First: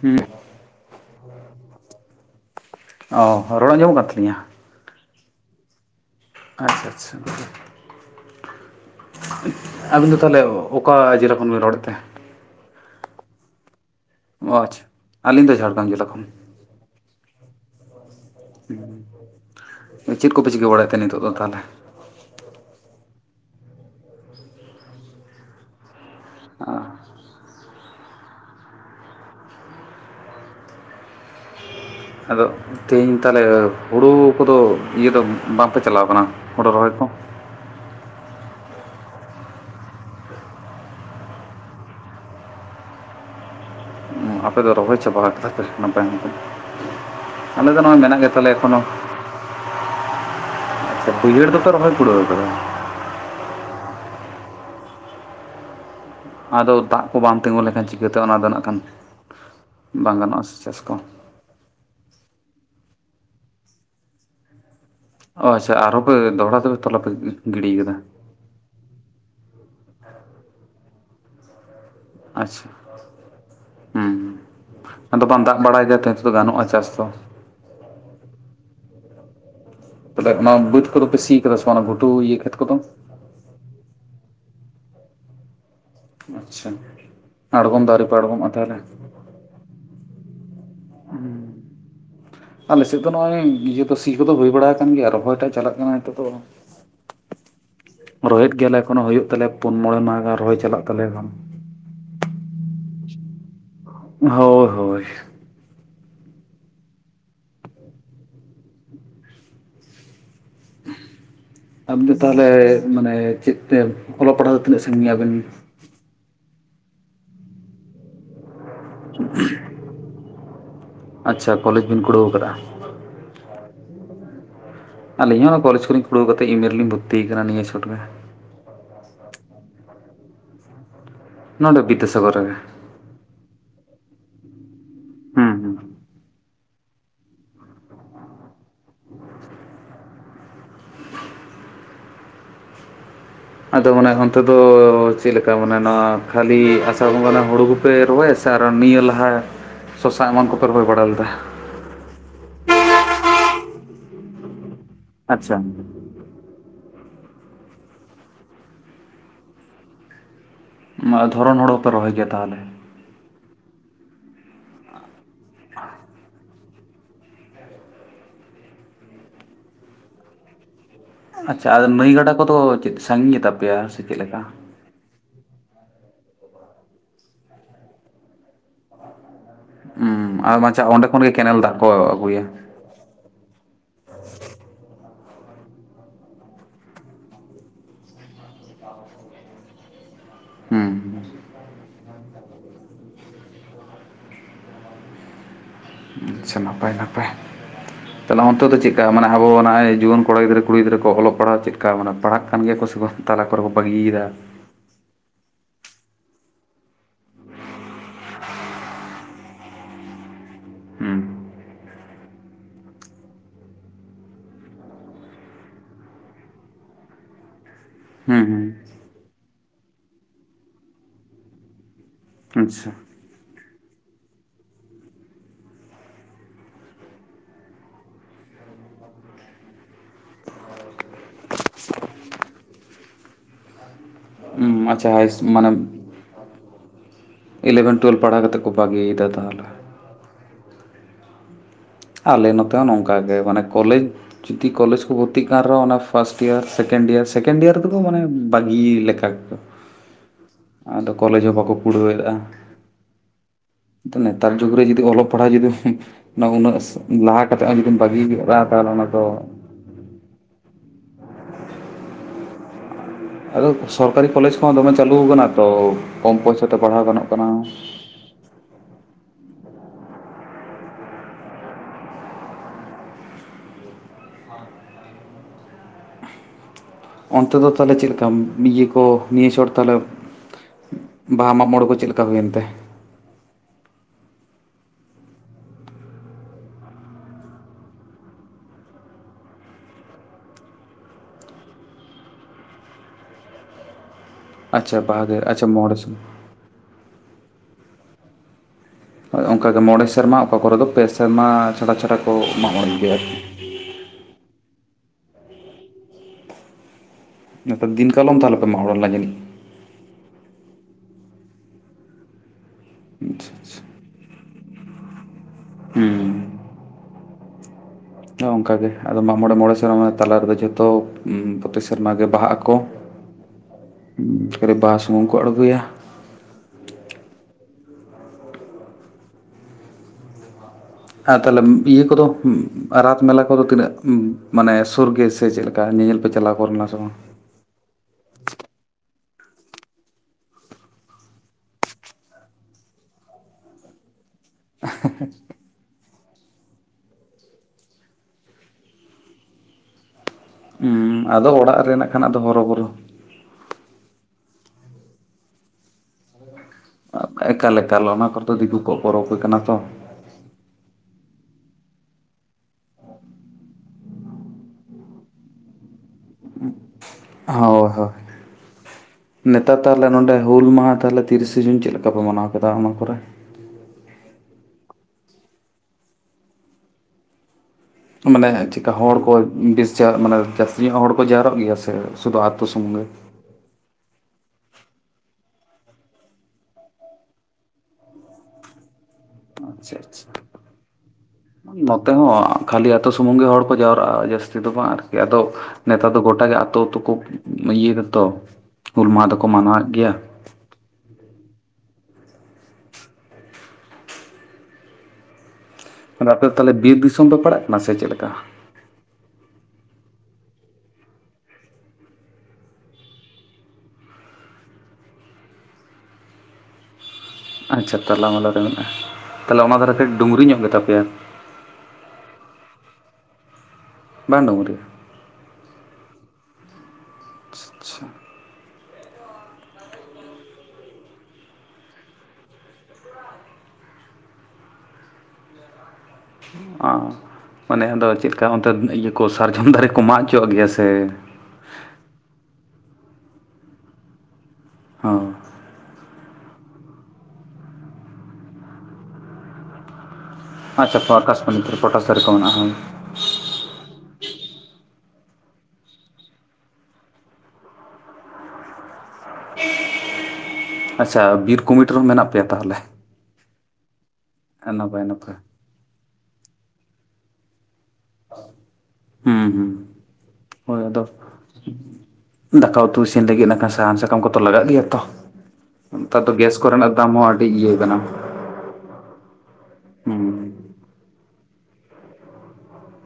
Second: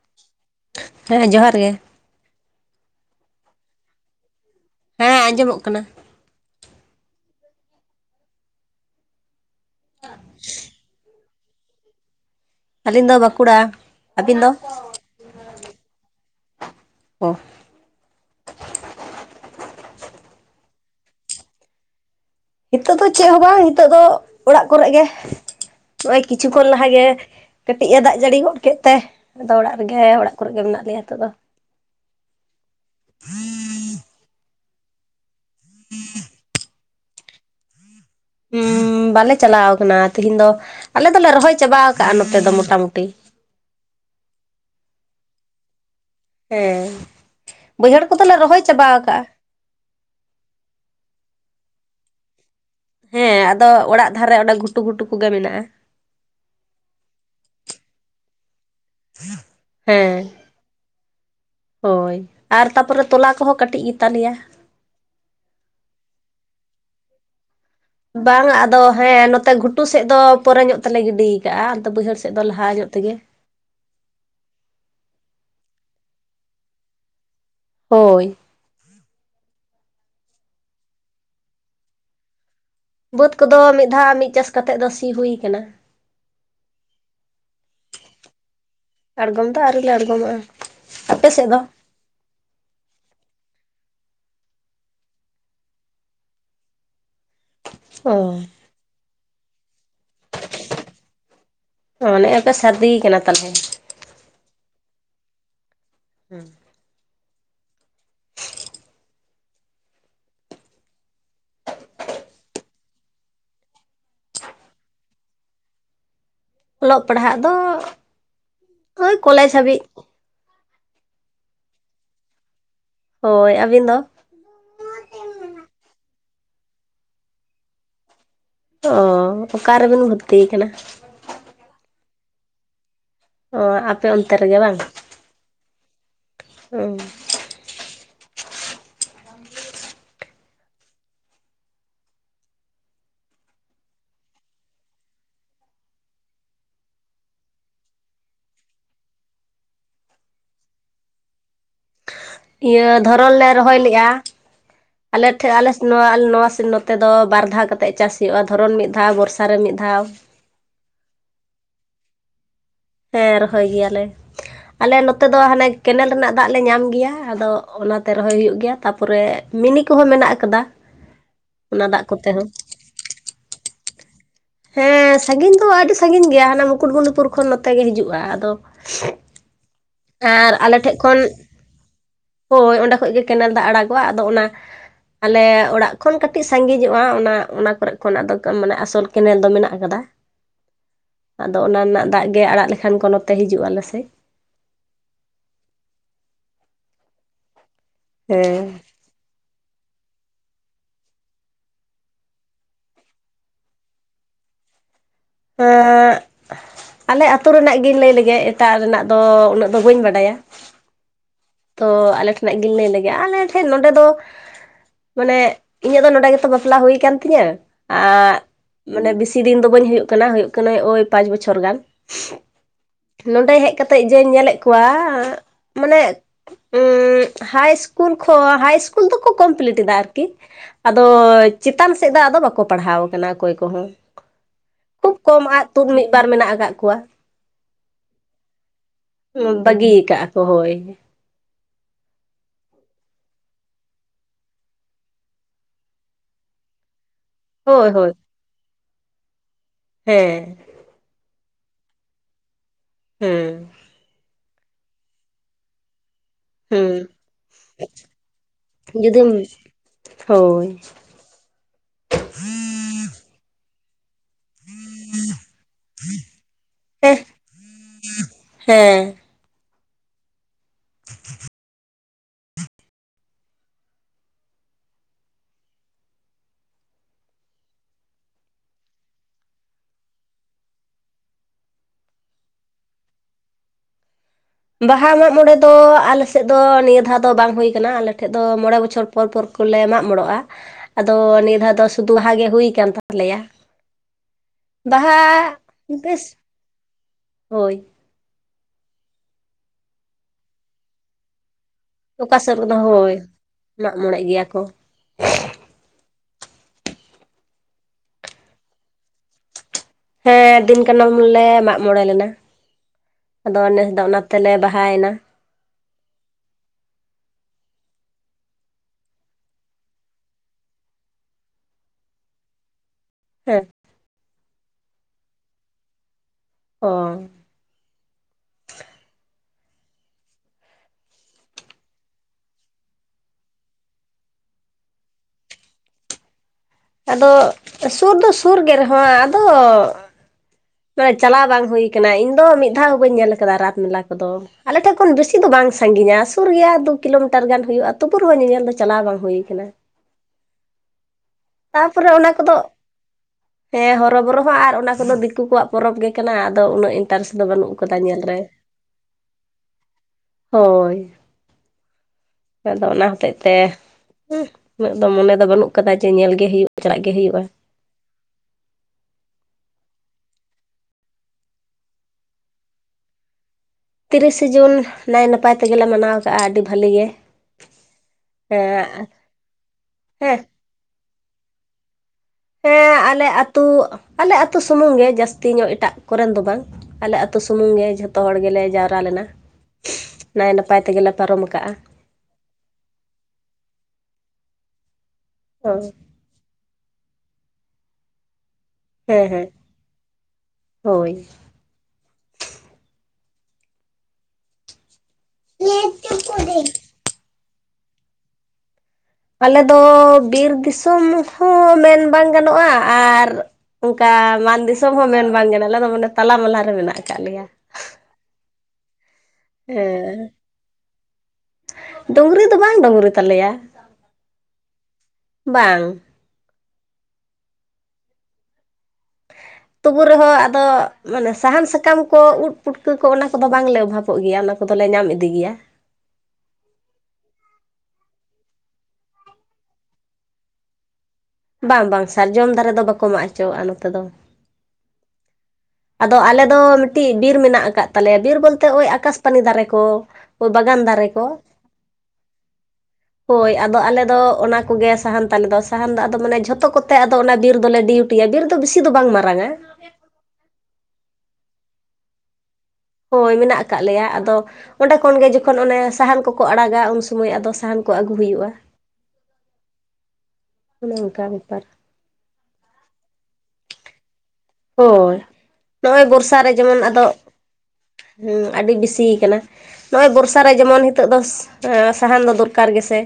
ᱦᱩᱸ᱾ ᱦᱮᱸ ᱡᱚᱦᱟᱨ ᱜᱮ ᱚ ᱦᱚ ᱨᱚᱲ ᱟᱸᱡᱚᱢᱚᱜ ᱠᱟᱱ ᱛᱟᱹᱞᱤᱧᱟ? ᱦᱮᱸ ᱟᱸᱡᱚᱢᱚᱜ ᱠᱟᱱᱟ᱾ ᱟᱪᱪᱷᱟ ᱟᱪᱪᱷᱟ ᱳᱠᱮ᱾ ᱟᱹᱵᱤᱱ ᱫᱚ ᱛᱟᱦᱚᱞᱮ ᱚᱠᱟ ᱡᱮᱞᱟ ᱠᱷᱚᱱᱵᱤᱱ ᱨᱚᱲᱮᱫ ᱛᱮ? ᱟᱹᱞᱤᱧ ᱫᱚ ᱵᱟᱸᱠᱩᱲᱟ᱾ ᱟᱹᱵᱤᱱ ᱫᱚ ᱚ ᱟᱪᱪᱷᱟ, ᱟᱹᱞᱤᱧ ᱫᱚ ᱡᱷᱟᱲᱜᱨᱟᱢ ᱡᱮᱞᱟ ᱠᱷᱚᱱ᱾ [inaudible] ᱦᱩᱸ᱾ ᱪᱮᱫ ᱠᱚᱯᱮ ᱪᱤᱠᱟᱹ ᱵᱟᱲᱟᱭᱮᱫ ᱛᱮ ᱱᱤᱛᱚᱜ ᱫᱚ ᱛᱟᱦᱚᱞᱮ? ᱦᱤᱛᱚᱜ ᱫᱚ ᱪᱮᱫ ᱦᱚᱸ ᱵᱟᱝ ᱦᱤᱛᱚᱜ ᱫᱚ ᱚᱲᱟᱜ ᱠᱚᱨᱮᱜ ᱜᱮ᱾ ᱱᱚᱜ-ᱚᱭ ᱠᱤᱪᱷᱩ ᱠᱷᱚᱱ ᱞᱟᱦᱟ ᱜᱮ ᱠᱟᱹᱴᱤᱡᱼᱮ ᱫᱟᱜ ᱡᱟᱹᱲᱤ ᱜᱚᱫ ᱠᱮᱫ ᱛᱮ ᱟᱫᱚ ᱚᱲᱟᱜ ᱨᱮᱜᱮ ᱚᱲᱟᱜ ᱠᱚᱨᱮᱜ ᱜᱮ ᱢᱮᱱᱟᱜ ᱞᱮᱭᱟ ᱦᱤᱛᱚᱜ ᱫᱚ᱾ ᱟᱫᱚ ᱛᱮᱦᱮᱧ ᱛᱟᱦᱚᱞᱮ ᱦᱩᱲᱩ ᱠᱚᱫᱚ ᱤᱭᱟᱹ ᱫᱚ ᱵᱟᱝᱯᱮ ᱪᱟᱞᱟᱣ ᱠᱟᱱᱟ ᱦᱳᱲᱳ ᱨᱚᱦᱚᱭ ᱠᱚ? ᱩᱸ ᱵᱟᱞᱮ ᱪᱟᱞᱟᱣ ᱟᱠᱟᱱᱟ ᱛᱤᱦᱤᱧ ᱫᱚ ᱟᱞᱮ ᱫᱚᱞᱮ ᱨᱚᱦᱚᱭ ᱪᱟᱵᱟᱣ ᱟᱠᱟᱜ-ᱟ ᱱᱚᱛᱮ ᱫᱚ ᱢᱚᱴᱟ ᱢᱩᱴᱤ᱾ ᱚ ᱟᱯᱮ ᱫᱚ ᱨᱚᱦᱚᱭ ᱪᱟᱵᱟᱣ ᱠᱟᱫᱟᱯᱮ᱾ ᱱᱟᱯᱟᱭ ᱦᱮᱸ ᱱᱟᱯᱟᱭ᱾ᱸᱟᱞᱮ ᱫᱚ ᱱᱚᱜᱼᱚᱭ ᱵᱟᱹᱭᱦᱟᱹᱲ ᱢᱮᱱᱟᱜ ᱜᱮ ᱠᱚᱫᱚᱞᱮ ᱛᱟᱞᱮᱭᱟ ᱨᱚᱦᱚᱭ ᱮᱠᱷᱚᱱᱳ᱾ ᱪᱟᱵᱟ ᱟᱠᱟᱜᱼᱟ ᱟᱪᱪᱷᱟ ᱵᱟᱹᱭᱦᱟᱹᱲ ᱫᱚᱯᱮ ᱨᱚᱦᱚᱭ ᱯᱩᱭᱦᱟᱹᱣ ᱟᱠᱟᱫᱟ? ᱦᱮᱸ ᱟᱫᱚ ᱚᱲᱟᱜ ᱫᱷᱟᱨᱮ ᱚᱸᱰᱮ ᱜᱷᱩᱴᱩ ᱜᱷᱩᱴᱩ ᱠᱚᱜᱮ ᱢᱮᱱᱟᱜ-ᱟ᱾ ᱟᱫᱚ ᱫᱟᱜ ᱠᱚ ᱵᱟᱝ ᱛᱤᱸᱜᱩ ᱞᱮᱠᱷᱟᱱ ᱪᱤᱠᱟᱹᱛᱮ ᱚᱱᱟ ᱫᱚ ᱱᱟᱜ ᱠᱷᱟᱱ ᱦᱮᱸ ᱵᱟᱝ ᱜᱟᱱᱚᱜ-ᱟ ᱥᱮ ᱪᱮᱥ ᱠᱚ᱾ ᱦᱳᱭ ᱟᱨ ᱛᱟᱯᱚᱨᱮ ᱛᱚᱞᱟ ᱠᱚᱦᱚᱸ ᱠᱟᱹᱴᱤᱡ ᱜᱮᱛᱟᱞᱮᱭᱟ᱾ ᱚ ᱟᱪᱪᱷᱟ ᱟᱨᱦᱚ ᱯᱮ ᱫᱚᱦᱲᱟ ᱛᱮᱯᱮ ᱛᱚᱞᱟ ᱯᱮ ᱜᱤᱲᱤᱭ ᱠᱟᱫᱟ? ᱵᱟᱝ ᱟᱫᱚ ᱦᱮᱸ ᱱᱚᱛᱮ ᱜᱷᱩᱴᱩ ᱥᱮᱫ ᱫᱚ ᱯᱚᱨᱮ ᱧᱚᱜ ᱛᱮᱞᱮ ᱜᱤᱰᱤᱭ ᱠᱟᱜ-ᱟ, ᱚᱱᱛᱮ ᱵᱟᱹᱭᱦᱟᱹᱲ ᱥᱮᱫ ᱥᱮᱫ ᱫᱚ ᱞᱟᱦᱟ ᱟᱪᱪᱷᱟ ᱧᱚᱜ ᱛᱮᱜᱮ᱾ ᱦᱩᱸ ᱦᱩᱸ᱾ ᱟᱫᱚ ᱵᱟᱝ ᱫᱟᱜ ᱵᱟᱲᱟᱭ ᱫᱟᱭ ᱛᱚ ᱦᱤᱛᱚᱜ ᱫᱚ ᱜᱟᱱᱚᱜ-ᱟ ᱪᱟᱥ ᱠᱚ᱾ ᱦᱳᱭ᱾ ᱛᱟᱞᱦᱮ ᱚᱱᱟ ᱵᱟᱹᱫᱽ ᱠᱚᱫᱚ ᱯᱮ ᱥᱤᱭ ᱠᱟᱫᱟ ᱥᱮ ᱵᱟᱝ ᱚᱱᱟ ᱜᱩᱴᱩ ᱤᱭᱟᱹᱠᱷᱮᱛ ᱠᱚᱫᱚ? ᱵᱟᱹᱫᱽ ᱠᱚᱫᱚ ᱢᱤᱫ ᱫᱷᱟᱣ ᱢᱤᱫ ᱪᱟᱥ ᱠᱟᱛᱮᱫ ᱫᱚ ᱥᱤ ᱦᱩᱭ ᱠᱟᱱᱟ᱾ ᱟᱪᱷᱟ᱾ ᱟᱬᱜᱚᱢ ᱫᱚ ᱟᱣᱨᱤ ᱯᱮ ᱟᱬᱜᱚᱢᱚᱜ-ᱟ ᱛᱟᱦᱚᱞᱮ? ᱟᱬᱜᱚᱢ ᱫᱚ ᱟᱹᱣᱨᱤ ᱞᱮ ᱟᱬᱜᱚᱢᱚᱜ-ᱟ᱾ ᱟᱯᱮ ᱥᱮᱫ ᱫᱚ? ᱟᱞᱮᱥᱮᱫ ᱫᱚ ᱱᱚᱜ-ᱚᱭ ᱤᱭᱟᱹ ᱫᱚ ᱥᱤ ᱠᱚᱫᱚ ᱦᱳᱭ ᱵᱟᱲᱟ ᱟᱠᱟᱱ ᱜᱮᱭᱟ, ᱨᱚᱦᱚᱭᱴᱟᱜ ᱪᱟᱞᱟᱜ ᱠᱟᱱᱟ ᱦᱤᱛᱚᱜ ᱫᱚ ᱵᱚᱨᱚᱝ᱾ ᱚ ᱨᱚᱦᱚᱭᱮᱫ ᱜᱮᱭᱟᱞᱮ ᱮᱠᱷᱚᱱᱳ ᱦᱳᱭᱩᱜ ᱛᱟᱞᱮᱭᱟ ᱯᱩᱱ ᱢᱚᱬᱮ ᱢᱟᱦᱟ ᱜᱟᱱ ᱨᱚᱦᱚᱭ ᱪᱟᱞᱟᱜ ᱛᱟᱞᱮᱭᱟ ᱮᱠᱷᱚᱱ᱾ ᱚ ᱱᱮᱜ-ᱮ ᱯᱮ ᱥᱟᱨᱫᱤᱭ ᱠᱟᱱᱟ ᱛᱟᱞᱦᱮ᱾ ᱦᱳᱭ ᱦᱳᱭ᱾ [inaudible] ᱟᱵ ᱫᱚ ᱛᱟᱦᱚᱞᱮ ᱢᱟᱱᱮ ᱪᱮᱫ ᱛᱮ ᱚᱞᱚᱜ ᱯᱟᱲᱦᱟᱣ ᱫᱚ ᱛᱤᱱᱟᱹᱜ ᱥᱟᱺᱜᱤᱧ ᱜᱮ ᱟᱵᱮᱱ ᱚᱞᱚᱜ ᱯᱟᱲᱦᱟᱜ ᱫᱚ ᱳᱭ ᱠᱚᱞᱮᱡᱽ ᱦᱟᱹᱵᱤᱡ᱾ ᱟᱪᱪᱷᱟ ᱠᱚᱞᱮᱡᱽ ᱵᱤᱱ ᱠᱩᱲᱟᱹᱣ ᱟᱠᱟᱫᱟ᱾ ᱦᱳᱭ, ᱟᱹᱵᱤᱱ ᱫᱚ? ᱟᱹᱞᱤᱧ ᱦᱚᱸ ᱚᱱᱟ ᱠᱚᱞᱡᱽ ᱠᱚᱞᱤᱧ ᱠᱩᱲᱟᱹᱣ ᱠᱟᱛᱮᱫ ᱮᱢ ᱮ ᱨᱮᱞᱤᱧ ᱞᱤᱧ ᱵᱷᱛᱛᱤᱭ ᱠᱟᱱᱟ ᱱᱤᱭᱟᱹᱪᱷᱚᱴ ᱜᱮ᱾ ᱚ ᱚᱠᱟᱨᱮ ᱵᱤᱱ ᱵᱷᱩᱛᱛᱤᱭ ᱟᱠᱟᱱᱟ? ᱱᱚᱰᱮ ᱵᱤᱫᱫᱟᱥᱟᱜᱚᱨ ᱨᱮᱜᱮ᱾ ᱚ ᱟᱯᱮ ᱚᱱᱛᱮ ᱨᱮᱜᱮ ᱵᱟᱝ᱾ ᱦᱮᱸ ᱦᱮᱸ᱾ ᱩᱸᱻ ᱟᱫᱚ ᱢᱟᱱᱮ ᱚᱱᱛᱮ ᱫᱚᱻ ᱪᱮᱫ ᱞᱮᱠᱟ ᱢᱟᱱᱮ ᱱᱚᱣᱟ ᱠᱷᱟᱹᱞᱤ ᱟᱥᱟᱲ ᱵᱚᱸᱜᱟ ᱨᱮ ᱦᱩᱲᱩ ᱠᱚ ᱯᱮ ᱨᱚᱦᱚᱭᱟ ᱥᱮ, ᱟᱨ ᱱᱤᱭᱟᱹ ᱞᱟᱦᱟ ᱥᱚᱥᱟ ᱮᱢᱟᱱ ᱠᱚᱯᱮ ᱨᱚᱦᱚᱭ ᱵᱟᱲᱟ ᱞᱮᱫᱟ? ᱤᱭᱟᱹ ᱫᱷᱚᱨᱚᱱ ᱞᱮ ᱨᱚᱦᱚᱭ ᱞᱮᱫ-ᱟ᱾ ᱟᱞᱮ ᱴᱷᱮᱡ ᱟᱪᱪᱷᱟ ᱟᱞᱮ ᱱᱚᱣᱟ ᱱᱚᱣᱟ ᱱᱚ ᱛᱮ ᱫᱚ ᱵᱟᱨ ᱫᱷᱟᱣ ᱠᱟᱛᱮᱫ ᱪᱟᱥ ᱦᱩᱭᱩᱜ-ᱟ, ᱫᱷᱚᱨᱚᱱ ᱢᱤᱫ ᱰᱷᱟᱣ ᱵᱚᱨᱥᱟ ᱨᱮ ᱢᱤᱫ ᱫᱷᱟᱣ᱾ ᱢᱟᱜ ᱫᱷᱚᱨᱚᱱ ᱦᱚᱲ ᱦᱚᱸᱯᱮ ᱨᱚᱦᱚᱭ ᱜᱮᱭᱟ ᱛᱟᱦᱚᱞᱮ? ᱦᱮᱸᱻ ᱨᱚᱦᱚᱭ ᱜᱮᱭᱟᱞᱮ᱾ ᱟᱞᱮ ᱱᱚᱛᱮ ᱫᱚ ᱦᱟᱱᱮ ᱠᱮᱱᱮᱞ ᱨᱮᱱᱟᱜ ᱫᱟᱜ ᱞᱮ ᱧᱟᱢ ᱜᱮᱭᱟ, ᱟᱫᱚ ᱚᱱᱟᱛᱮ ᱨᱚᱦᱚᱭ ᱦᱩᱭᱩᱜ ᱜᱮᱭᱟ ᱛᱟᱯᱚᱨᱮ ᱢᱤᱱᱤ ᱠᱚᱦᱚᱸ ᱢᱮᱱᱟᱜ ᱟᱠᱟᱫᱟ᱾ ᱟᱪᱷᱟ ᱟᱨ ᱚᱱᱟ ᱫᱟᱜ ᱱᱟᱹᱭ ᱠᱚᱛᱮ ᱜᱟᱰᱟ ᱦᱚᱸ ᱠᱚᱫᱚ ᱪᱮᱫ ᱥᱟᱺᱜᱤᱧ ᱜᱮᱛᱟ ᱯᱮᱭᱟ ᱥᱮ ᱪᱮᱫᱮ ᱞᱮᱠᱟ? ᱦᱮᱸᱻ ᱥᱟᱺᱜᱤᱧ ᱫᱚ ᱟᱹᱰᱤ ᱥᱟᱺᱜᱤᱧ ᱜᱮᱭᱟ, ᱦᱟᱱᱟ ᱢᱩᱠᱩᱴᱵᱩᱱᱤᱯᱩᱨ ᱠᱷᱚᱱ ᱱᱚᱛ ᱛᱮ ᱜᱮ ᱦᱤᱡᱩᱜᱼᱟ ᱟᱫᱚ ᱦᱩᱸ ᱟᱨ ᱟᱞᱮ ᱢᱟᱪᱷᱟ ᱴᱷᱮᱡ ᱚᱸᱰᱮ ᱠᱷᱚᱱ, ᱜᱮ ᱠᱮᱱᱮᱞ ᱫᱟᱜ ᱠᱚ ᱟᱹᱜᱩᱭᱟ ᱦᱳᱭ ᱚᱸᱰᱮ ᱠᱷ ᱜᱮ ᱠᱮᱱᱮᱞ ᱫᱟᱜ ᱟᱲᱟᱜᱚᱜᱼᱟ ᱟᱫᱚ ᱚᱱᱟ ᱟᱞᱮ ᱚᱲᱟᱜ ᱠᱷᱚᱱ ᱠᱟᱹᱴᱤᱡ ᱥᱟᱺᱜᱤᱧᱚᱜᱼᱟ, ᱚᱱᱟ ᱚᱱᱟ ᱠᱚᱨᱮ ᱠᱷᱚᱱ ᱟᱫᱚ ᱢᱟᱱᱮ ᱟᱥᱚᱞ ᱠᱮᱱᱮᱞ ᱫᱚ ᱢᱮᱱᱟᱜ ᱟᱠᱟᱫᱟ᱾ ᱦᱩᱸ ᱟᱫᱚ ᱚᱱᱟ ᱨᱮᱱᱟᱜ ᱫᱟᱜ ᱜᱮ ᱟᱲᱟᱜ ᱞᱮᱠᱷᱟᱱ ᱠᱚ ᱱᱚᱛᱮ ᱦᱤᱡᱩᱜ-ᱟᱞᱮ ᱥᱮ᱾ ᱟᱪᱷᱟ ᱱᱟᱯᱟᱭ ᱱᱟᱯᱟᱭ᱾ ᱛᱟᱦᱚᱞᱮ ᱫᱚ ᱦᱮᱸ ᱪᱮᱫ ᱢᱟᱱᱮ ᱟᱵᱚ ᱱᱚᱸᱜ-ᱚᱭ ᱡᱩᱣᱟᱹᱱ ᱠᱚᱲᱟ ᱜᱤᱫᱽᱟᱹ ᱠᱩᱲᱤ ᱜᱤᱫᱽᱨᱟᱹ ᱠᱚ ᱚᱞᱚᱜ ᱯᱟᱲᱦᱟᱣ ᱪᱮᱫ ᱠᱟ ᱢᱟᱱᱮ ᱯᱟᱲᱦᱟᱜ ᱠᱟᱱ ᱜᱮᱭᱟ ᱠᱚ ᱥᱮ ᱵᱟᱝ? ᱛᱟᱞᱟ ᱠᱚᱨᱮ ᱠᱚ ᱵᱟᱹᱜᱤᱭᱮᱫᱟ᱾ ᱮᱸᱻ ᱦᱮᱸᱜ᱾ ᱟᱞᱮ ᱟᱹᱛᱩ ᱨᱮᱱᱟᱜ ᱜᱮᱧ ᱞᱟᱹᱭ ᱞᱮᱜᱮ, ᱮᱴᱟᱜ ᱨᱮᱱᱟᱜ ᱫᱚ ᱩᱱᱟᱹᱜ ᱫᱚ ᱵᱟᱹᱧ ᱵᱟᱰᱟᱭᱟ᱾ ᱦᱩᱸ ᱛᱚ ᱟᱞᱮ ᱴᱷᱮᱱᱟᱜ ᱜᱤᱧ ᱞᱟᱹᱭ ᱞᱮᱜᱮ, ᱟᱞᱮ ᱴᱷᱮᱱ ᱱᱚᱰᱮ ᱫᱚ ᱢᱟᱱᱮᱜ ᱤᱧᱟᱹᱜ ᱫᱚ ᱱᱚᱰᱮ ᱜᱮᱛᱚ ᱵᱟᱯᱞᱟ ᱦᱩᱭ ᱟᱠᱟᱱ ᱛᱤᱧᱟᱹ᱾ ᱟᱨ ᱦᱩᱸ ᱢᱟᱱᱮ ᱵᱮᱥᱤ ᱫᱤᱱ ᱫᱚ ᱵᱟᱹᱧ ᱦᱩᱭᱩᱜ ᱠᱟᱱᱟ ᱦᱩᱭᱩᱜ ᱠᱟᱱᱟᱹ ᱳᱭ ᱯᱟᱸᱪ ᱵᱚᱪᱷᱚᱨ ᱜᱟᱱ᱾ ᱟᱪᱪᱷᱟ᱾ ᱱᱚᱸᱰᱮ ᱦᱮᱡ ᱠᱟᱛᱮᱜ ᱡᱮᱧ ᱧᱮᱞᱮᱫ ᱠᱚᱣᱟᱻ ᱢᱟᱱᱮ ᱩᱸᱻᱦᱟᱭ ᱤᱥᱠᱩᱞ ᱠᱚ ᱦᱟᱭ ᱤᱥᱠᱩᱞ ᱫᱚᱠᱚ ᱠᱚᱢᱯᱞᱤᱤᱴ ᱮᱫᱟ ᱟᱨᱠᱤ᱾ ᱠᱤ ᱟᱫᱚᱻ ᱪᱮᱛᱟᱱ ᱥᱮᱫ ᱫᱚ ᱟᱫᱚ ᱵᱟᱠᱚ ᱯᱟᱲᱦᱟᱣ ᱠᱟᱱᱟ ᱚᱠᱚᱭ ᱠᱚᱦᱚᱸ᱾ ᱦᱩᱸ ᱟᱪᱪᱷᱟ ᱠᱷᱩᱵ ᱦᱟᱭ ᱠᱚᱢ ᱟᱜ ᱢᱟᱱᱮ ᱛᱩᱫ ᱢᱤᱫᱵᱟᱨ ᱢᱮᱱᱟᱜ ᱟᱠᱟᱫ ᱠᱚᱣᱟ᱾ ᱤᱞᱮᱵᱷᱮᱱ ᱴᱩᱭᱮᱞᱵᱷ ᱯᱟᱲᱦᱟᱣ ᱠᱟᱛᱮᱫ ᱠᱚ ᱵᱟᱹᱜᱤᱭᱮᱫᱟ ᱛᱟᱦᱚᱞᱮ᱾ ᱤᱭ ᱜᱠᱟᱼᱟ ᱾ ᱦᱳᱦᱳᱣᱟᱭ ᱢᱮ᱾ ᱟᱞᱮ ᱱᱚᱛᱮ ᱦᱚᱸ ᱱᱚᱝᱠᱟ ᱜᱮ᱾ ᱢᱟᱱᱮ ᱠᱚᱞᱮᱡᱽ ᱡᱩᱫᱤ ᱠᱚᱞᱮᱡᱽ ᱠᱚ ᱵᱷᱚᱨᱛᱤᱜ ᱠᱟᱱ ᱨᱮᱦᱚᱸ ᱚᱱᱟ first year, second year second year ᱦᱳᱭ ᱛᱮᱫᱚ ᱢᱟᱱᱮ ᱵᱟᱹᱜᱤᱻ ᱞᱮᱠᱟ ᱜᱮ᱾ ᱦᱮᱸᱻ ᱟᱫᱚ ᱠᱚᱞᱮᱡᱽ ᱦᱚᱸ ᱵᱟᱠᱚ ᱯᱩᱨᱟᱹᱣᱮᱫ-ᱟ, ᱦᱮᱸ ᱱᱮᱛᱟᱨ ᱡᱩᱜᱽ ᱨᱮ ᱡᱩᱫᱤ ᱚᱞᱚᱜ ᱯᱟᱲᱦᱟᱣ ᱡᱩᱫᱤ ᱩᱱᱟᱹᱜ ᱦᱮᱸ ᱞᱟᱦᱟ ᱠᱟᱛᱮ ᱦᱚᱸ ᱡᱩᱫᱤᱢ ᱵᱟᱹᱜᱤᱣᱚᱜ-ᱟ ᱛᱟᱦᱚᱞᱮ ᱚᱱᱟ ᱫᱚᱻ ᱦᱳᱭᱻ᱾ [inaudible] ᱟᱫᱚ ᱥᱚᱨᱠᱟᱨᱤ ᱠᱚᱞᱮᱡᱽ ᱠᱚᱦᱚᱸ ᱫᱚᱢᱮ ᱪᱟᱞᱩ ᱟᱠᱟᱱᱟ ᱛᱚᱻ ᱠᱚᱢ ᱯᱚᱭᱥᱟ ᱛᱮ ᱯᱟᱲᱦᱟᱣ ᱜᱟᱱᱚᱜ ᱠᱟᱱᱟᱻ ᱦᱮᱸᱻ [inaudible] ᱚᱱᱛᱮ ᱫᱚ ᱛᱟᱦᱚᱞᱮ ᱪᱮᱫ ᱞᱮᱠᱟ ᱤᱭᱟᱹ ᱠᱚ ᱱᱤᱭᱟᱹ ᱪᱷᱚᱴ ᱛᱟᱦᱚᱞᱮ ᱵᱟᱦᱟ ᱢᱟᱜ ᱢᱚᱬᱮ ᱠᱚ ᱪᱮᱫ ᱞᱮᱠᱟ ᱦᱳᱭᱮᱱ ᱛᱮ? ᱵᱟᱦᱟ ᱢᱟᱜ ᱢᱚᱬᱮ ᱫᱚ ᱟᱞᱮ ᱥᱮᱫ ᱫᱚ ᱱᱤᱭᱟᱹ ᱫᱷᱟᱣ ᱫᱚ ᱵᱟᱝ ᱦᱳᱭ ᱟᱠᱟᱱᱟ ᱟᱞᱮ ᱴᱷᱮᱡ ᱫᱚ ᱢᱚᱬᱮ ᱵᱚᱪᱷᱚᱨ ᱯᱚᱨ ᱯᱚᱨ ᱠᱚᱞᱮ ᱢᱟᱜ ᱢᱚᱬᱚᱜ-ᱟ ᱾ ᱟᱫᱚ ᱱᱤᱭᱟᱹ ᱫᱷᱟᱣ ᱫᱚ ᱥᱩᱫᱩ ᱵᱟᱦᱟ ᱜᱮ ᱦᱩᱭ ᱠᱟᱱ ᱛᱟᱞᱮᱭᱟ ᱾ ᱟᱪᱪᱷᱟ ᱜᱮ ᱵᱟᱦᱟ ᱟᱪᱪᱷᱟ ᱢᱚᱬᱮ ᱥᱮᱨᱢᱟ ᱵᱮᱥ ᱦᱳᱭ, ᱦᱳᱭ ᱚᱝᱠᱟ ᱜᱮ ᱢᱚᱬᱮ ᱥᱮᱨᱢᱟ ᱚᱠᱟ ᱠᱚᱨᱮ ᱫᱚ ᱯᱮ ᱥᱮᱨᱢᱟ ᱪᱷᱟᱰᱟ ᱪᱷᱟᱰᱟ ᱠᱚ ᱚᱠᱟ ᱥᱮᱫ ᱢᱟᱜ ᱨᱮᱫᱚ ᱢᱚᱬᱮ ᱦᱳᱭ ᱜᱮᱭᱟ ᱟᱨ ᱠᱤ᱾ ᱢᱟᱜ ᱢᱚᱬᱮ ᱜᱮᱭᱟ ᱠᱚ, ᱱᱮᱛ ᱫᱤᱱ ᱠᱟᱞᱚᱢ ᱛᱟᱦᱚᱞᱮ ᱢᱟᱜ ᱢᱚᱬᱮ ᱞᱮᱱᱟ ᱡᱟᱹᱱᱤᱡ? ᱦᱮᱸ, ᱫᱤᱱ ᱠᱟᱞᱚᱢ ᱞᱮ ᱢᱟᱜ ᱢᱚᱬᱮ ᱞᱮᱱᱟ, ᱟᱪᱪᱷᱟ ᱟᱫᱚ ᱟᱪᱪᱷᱟ, ᱱᱮᱥ ᱫᱚ ᱚᱱᱟ ᱛᱮᱞᱮ ᱵᱟᱦᱟᱭᱮᱱᱟ ᱾ ᱦᱩᱸ, ᱦᱮᱸ ᱚᱝᱠᱟ ᱜᱮ ᱟᱫᱚ ᱢᱟᱜ ᱢᱚᱬᱮ ᱢᱚᱬᱮ ᱥᱮᱨᱢᱟ ᱛᱟᱞᱟ ᱨᱮᱫᱚ ᱡᱷᱚᱛᱚ ᱯᱨᱚᱛᱤ ᱥᱮᱨᱢᱟ ᱜᱮ ᱵᱟᱦᱟᱜ ᱟᱠᱚ, [unintelligible] ᱦᱮᱸ, ᱠᱷᱟᱹᱞᱤ ᱵᱟᱦᱟ ᱥᱩᱢᱩᱝ ᱠᱚ ᱟᱬᱜᱚᱭᱟ ᱾ ᱚᱻ ᱟᱨ ᱛᱟᱦᱚᱞᱮ ᱤᱭᱟᱹ ᱠᱚ ᱫᱚ ᱨᱟᱛ ᱢᱮᱞᱟ ᱠᱚ ᱫᱚ ᱛᱤᱱᱟᱹᱜ ᱥᱳᱨ ᱜᱮ ᱥᱮ ᱪᱮᱫ ᱞᱮᱠᱟ ᱧᱮᱧᱮᱞ ᱯᱮ ᱪᱟᱞᱟᱣ ᱜᱚᱫᱱᱟ? ᱟᱫᱚ ᱥᱩᱨ ᱫᱚ ᱥᱩᱨ ᱜᱮ ᱨᱮᱦᱚᱸ ᱟᱫᱚ ᱢᱟᱱᱮ ᱪᱟᱞᱟᱣ ᱵᱟᱝ ᱦᱳᱭ ᱟᱠᱟᱱᱟ, ᱤᱧ ᱫᱚ ᱢᱤᱫ ᱫᱷᱟᱣ ᱦᱚᱸ ᱵᱟᱹᱧ ᱧᱮᱞ ᱟᱠᱟᱫᱟ ᱨᱟᱛ ᱢᱮᱞᱟ ᱠᱚ ᱫᱚ᱾ ᱟᱞᱮ ᱴᱷᱮᱱ ᱠᱷᱚᱱ ᱵᱤᱥᱤ ᱫᱚ ᱵᱟᱝ ᱥᱟᱺᱜᱤᱧᱟ, ᱥᱩᱨ ᱜᱮᱭᱟ ᱫᱩ ᱠᱤᱞᱳᱢᱤᱴᱟᱨ ᱜᱟᱱ ᱦᱩᱭᱩᱜᱼᱟ, ᱛᱩᱵᱩ ᱨᱮ ᱦᱚᱸ ᱧᱮᱧᱮᱞ ᱫᱚ ᱪᱟᱞᱟᱣ ᱵᱟᱝ ᱦᱩᱭ ᱟᱠᱟᱱᱟ᱾ ᱦᱩᱸ, ᱟᱫᱚ ᱚᱲᱟᱜ ᱨᱮ ᱱᱟᱜ ᱛᱟᱯᱚᱨᱮ ᱠᱷᱟᱱ ᱚᱱᱟ ᱟᱫᱚ ᱠᱚᱫᱚ ᱦᱚᱨᱚᱵᱚᱨᱚ᱾ ᱦᱮᱸ ᱦᱚᱨᱚᱵᱚᱨᱚ ᱦᱚᱸ ᱟᱨ ᱚᱱᱟ ᱠᱚ ᱫᱚ ᱫᱤᱠᱩ ᱠᱚᱣᱟᱜ ᱯᱚᱨᱚᱵᱽ ᱜᱮ ᱠᱟᱱᱟ ᱟᱫᱚ ᱩᱱᱟᱹᱜ ᱤᱱᱴᱟᱨᱮᱥᱴ ᱫᱚ ᱵᱟᱹᱱᱩᱜ ᱮᱠᱟᱞ ᱟᱠᱟᱫᱟ ᱮᱠᱟᱞ ᱧᱮᱞ ᱚᱱᱟ ᱨᱮ ᱠᱚᱨᱮ ᱫᱚ ᱫᱤᱠᱩ ᱠᱚ ᱯᱚᱨᱚᱵᱽ ᱠᱟᱱᱟ ᱛᱚ᱾ ᱦᱳᱭ, ᱟᱫᱚ ᱚᱱᱟ ᱦᱚᱛᱮᱜ ᱛᱮ ᱩᱸ ᱩᱱᱟᱹᱜ ᱫᱚ ᱢᱚᱱᱮ ᱫᱚ ᱵᱟᱹᱱᱩᱜ ᱠᱟᱫᱟ ᱡᱮ ᱧᱮᱞ ᱜᱮ ᱦᱩᱭᱩᱜ ᱪᱟᱞᱟᱜ ᱜᱮ ᱦᱩᱭᱩᱜᱼᱟ ᱾ ᱦᱳᱭ ᱦᱳᱭ ᱱᱮᱛᱟᱨ ᱛᱟᱦᱚᱞᱮ ᱱᱚᱸᱰᱮ ᱦᱩᱞ ᱢᱟᱦᱟ ᱛᱟᱦᱚᱞᱮ ᱛᱤᱨᱤᱥᱮ ᱡᱩᱱ ᱪᱮᱫ ᱞᱮᱠᱟ ᱯᱮ ᱢᱟᱱᱟᱣ ᱠᱮᱫᱟ ᱚᱱᱟ ᱠᱚᱨᱮ? ᱛᱤᱨᱤᱥᱮ ᱡᱩᱱ ᱱᱟᱭ ᱱᱟᱯᱟᱭ ᱛᱮ ᱜᱮ ᱞᱮ ᱢᱟᱱᱟᱣ ᱟᱠᱟᱜᱼᱟ ᱟᱹᱰᱤ ᱵᱷᱟᱹᱞᱮ ᱜᱮ᱾ ᱢᱟᱱᱮ ᱪᱮᱠᱟ ᱦᱮᱸ ᱦᱚᱲ ᱠᱚ ᱵᱤᱥ ᱡᱟ ᱦᱮᱸ ᱢᱟᱱᱮ ᱡᱟᱹᱥᱛᱤ ᱧᱚᱜ ᱦᱚᱲ ᱠᱚ ᱡᱨᱣᱚᱜ ᱜᱮᱭᱟ ᱥᱮ, ᱥᱩᱫᱷᱩ ᱟᱹᱛᱳ ᱥᱩᱢᱩᱝ ᱜᱮ? ᱛᱳ, ᱟᱞᱮ ᱟᱹᱛᱳ ᱥᱩᱢᱩᱝ ᱜᱮ ᱡᱟᱹᱥᱛᱤ ᱧᱚᱜ ᱮᱴᱟᱜ ᱠᱚᱨᱮᱱ ᱫᱚ ᱵᱟᱝ, ᱟᱞᱮ ᱟᱹᱛᱳ ᱥᱩᱢᱩᱝ ᱜᱮ ᱡᱷᱚᱛᱚ ᱦᱚᱲ ᱜᱮ ᱞᱮ ᱡᱟᱣᱨᱟ ᱞᱮᱱᱟ ᱟᱪᱪᱷᱟ ᱾ ᱱᱟᱭ-ᱱᱟᱯᱟᱭ ᱛᱮ ᱜᱮ ᱞᱮ ᱯᱟᱨᱚᱢ ᱠᱟᱜᱼᱟ ᱾ ᱛᱮ ᱦᱚᱸ ᱠᱷᱟᱹᱞᱤ ᱟᱛᱳ ᱥᱩᱢᱩᱝ ᱜᱮ ᱦᱚᱲ ᱠᱚ ᱡᱟᱣᱨᱟᱜᱼᱟ ᱡᱟᱹᱥᱛᱤ ᱫᱚ ᱵᱟᱝ ᱟᱨᱠᱤ᱾ ᱟᱫᱚ ᱚ ᱱᱮᱛᱟᱨ ᱫᱚ ᱜᱚᱴᱟ ᱜᱮ ᱟ ᱟᱹᱛᱳ ᱟᱹᱛᱳ ᱠᱚ ᱤᱭᱟᱹᱭᱫᱟ ᱛᱚ᱾ ᱦᱩᱞ ᱦᱮᱸ ᱢᱟᱦᱟ ᱫᱚ ᱠᱚ ᱦᱮᱸ ᱢᱟᱱᱟᱣ ᱮᱫ ᱜᱮᱭᱟ᱾ ᱦᱳᱭ, [unintelligible] ᱢᱟᱱᱮ ᱟᱯᱮ ᱛᱟᱦᱚᱞᱮ ᱵᱤᱨ ᱫᱤᱥᱚᱢ ᱯᱮ ᱯᱟᱲᱟᱜ ᱠᱟᱱᱟ ᱥᱮ ᱪᱮᱫ ᱞᱮᱠᱟ? ᱟᱞᱮ ᱫᱚ ᱵᱤᱨ ᱫᱤᱥᱚᱢ ᱦᱚᱸ ᱢᱮᱱ ᱵᱟᱝ ᱜᱟᱱᱚᱜᱼᱟ, ᱟᱨ ᱚᱝᱠᱟ ᱢᱟᱱ ᱫᱤᱥᱚᱢ ᱦᱚᱸ ᱢᱮᱱ ᱵᱟᱝ ᱜᱟᱱᱚᱜ-ᱟ ᱟᱞᱮ ᱫᱚ ᱢᱟᱱᱮ ᱛᱟᱞᱟ ᱢᱟᱞᱟ ᱨᱮ ᱢᱮᱱᱟᱜ ᱟᱠᱟᱫ ᱞᱮᱭᱟ ᱾ ᱟᱪᱪᱷᱟ ᱛᱟᱞᱟ ᱢᱟᱞᱟ ᱨᱮ ᱢᱮᱱᱟᱜᱼᱟ, ᱛᱟᱦᱚᱞᱮ ᱚᱱᱟ ᱫᱷᱟᱨᱟ ᱠᱟᱹᱡ ᱦᱮᱸ ᱰᱩᱝᱨᱤ ᱧᱚᱜ ᱜᱮᱛᱟ ᱯᱮᱭᱟ? ᱰᱩᱝᱨᱤ ᱫᱚ ᱵᱟᱝ ᱰᱩᱝᱨᱤ ᱛᱟᱞᱮᱭᱟ ᱾ ᱵᱟᱝᱰᱩᱝᱨᱤ᱾ ᱵᱟᱝ᱾ ᱟᱪᱪᱷᱟ, ᱟᱪᱪᱷᱟ᱾ ᱛᱚᱵᱩ ᱨᱮᱦᱚᱸ ᱟᱫᱚ, ᱢᱟᱱᱮ ᱥᱟᱦᱟᱱ ᱥᱟᱠᱟᱢ ᱠᱚ ᱩᱫ ᱯᱩᱴᱠᱟᱹ ᱠᱚ ᱚᱱᱟ ᱠᱚᱫᱚ ᱵᱟᱝᱞᱮ ᱚᱵᱷᱟᱵ- ᱠᱚᱜ ᱜᱮᱭᱟ, ᱚᱱᱟ ᱠᱚᱫᱚᱞᱮ ᱧᱟᱢ ᱤᱫᱤ ᱜᱮᱭᱟ᱾ ᱚ ᱢᱟᱱᱮ ᱟᱫᱚ ᱪᱮᱫᱠᱟ ᱚᱱᱛᱮ ᱤᱭᱟᱹ ᱠᱚ, ᱥᱟᱨᱡᱚᱢ ᱫᱟᱨᱮ ᱠᱚ ᱢᱟᱜ ᱦᱚᱪᱚᱣᱟᱜ ᱜᱮᱭᱟ ᱥᱮ? ᱵᱟᱝ ᱵᱟᱝ, ᱥᱟᱨᱡᱚᱢ ᱫᱟᱨᱮ ᱫᱚ ᱵᱟᱠᱚ ᱢᱟᱜ ᱦᱚᱪᱚᱣᱟᱜᱼᱟ ᱱᱚᱛᱮ ᱫᱚ᱾ ᱦᱩᱸ᱾ ᱟᱫᱚ ᱟᱞᱮ ᱫᱚ ᱢᱤᱫᱴᱤᱡ ᱵᱤᱨ ᱢᱮᱱᱟᱜ ᱟᱠᱟᱫ ᱛᱟᱞᱮᱭᱟ, ᱵᱤᱨ ᱵᱚᱞᱛᱮ ᱳᱭ ᱟᱠᱟᱥᱯᱟᱱᱤ ᱫᱟᱨᱮ ᱠᱚ᱾ ᱳᱭ ᱵᱟᱜᱟᱱ ᱟᱪᱪᱷᱟ, ᱫᱟᱨᱮ ᱠᱚ ᱯᱷᱚᱨᱠᱟᱥᱯᱟᱱᱤᱛ ᱨᱮ ᱯᱳᱚᱴᱟᱥ ᱫᱟᱨᱤ ᱠᱚ ᱢᱮᱱᱟᱜᱼᱟ ᱦᱳᱭ᱾ ᱦᱳᱭ ᱟᱫᱚ ᱟᱞᱮ ᱫᱚ ᱚᱱᱟ ᱠᱚᱜᱮ ᱥᱟᱦᱟᱱ ᱛᱟᱞᱮ ᱫᱚ, ᱥᱟᱦᱟᱱ ᱫᱚ ᱟᱫᱚ ᱢᱟᱱᱮ ᱡᱷᱚᱛᱚ ᱠᱚᱛᱮ ᱟᱫᱚ ᱚᱱᱟ ᱵᱤᱨ ᱫᱚᱞᱮ ᱰᱤᱭᱩᱴ- -ᱴᱤᱭᱟ ᱵᱤᱨ ᱫᱚ ᱵᱤᱥᱤ ᱫᱚ ᱵᱟᱝ ᱢᱟᱨᱟᱝᱟ᱾ ᱟᱪᱪᱷᱟ, ᱵᱤᱨ ᱠᱚᱢᱤᱴᱤ ᱨᱮᱚᱸ ᱢᱮᱱᱟᱜ ᱯᱮᱭᱟ ᱛᱟᱦᱚᱞᱮ? ᱦᱳᱭ ᱢᱮᱱᱟᱜ ᱟᱠᱟᱫ ᱞᱮᱭᱟ, ᱟᱫᱚ ᱚᱸᱰᱮ ᱱᱟᱯᱟᱭ ᱠᱷᱚᱱᱜᱮ ᱱᱟᱯᱟᱭ ᱡᱚᱠᱷᱚᱱ ᱚᱱᱮ ᱥᱟᱦᱟᱱ ᱠᱚ -ᱠᱚ ᱟᱲᱟᱜᱟ ᱩᱱ ᱥᱩᱢᱚᱭ ᱟᱫᱚ ᱥᱟᱦᱟᱱ ᱠᱚ ᱟᱹᱜᱩ ᱦᱩᱭᱩᱜᱼᱟ᱾ ᱦᱩᱸ ᱦᱩᱸ ᱦᱳᱭ ᱚᱱᱮ ᱟᱫᱚ ᱚᱱᱠᱟ ᱵᱮᱯᱟᱨ ᱫᱟᱠᱟ ᱩᱛᱩ ᱤᱥᱤᱱ ᱞᱟᱹᱜᱤᱫ, ᱱᱟᱜ ᱠᱷᱟᱱ ᱥᱟᱦᱟᱱ ᱥᱟᱠᱟᱢ ᱠᱚᱛ ᱞᱟᱜᱟᱜ ᱜᱮᱭᱟ ᱛᱚ᱾ ᱦᱳᱭ ᱱᱚᱜᱼᱚᱭ ᱱᱮᱛᱟᱨ ᱫᱚ ᱵᱚᱨᱥᱟ ᱨᱮ ᱜᱮᱥ ᱡᱮᱢᱚᱱ ᱠᱚᱨᱮᱱᱟᱜ ᱟᱫᱚ, ᱫᱟᱢ ᱦᱚᱸ ᱟᱹᱰᱤ ᱤᱭᱟᱹ ᱠᱟᱱᱟ ᱟᱹᱰᱤ ᱵᱮᱥᱤᱭᱟ ᱠᱟᱱᱟ᱾ ᱱᱚᱜᱼᱚᱭ ᱦᱩᱸ ᱵᱚᱨᱥᱟ ᱨᱮ ᱡᱮᱢᱚᱱ ᱱᱤᱛᱳᱜ ᱫᱚ, ᱥᱟᱦᱟᱱ ᱫᱚ ᱫᱚᱨᱠᱟᱨ ᱜᱮᱥᱮ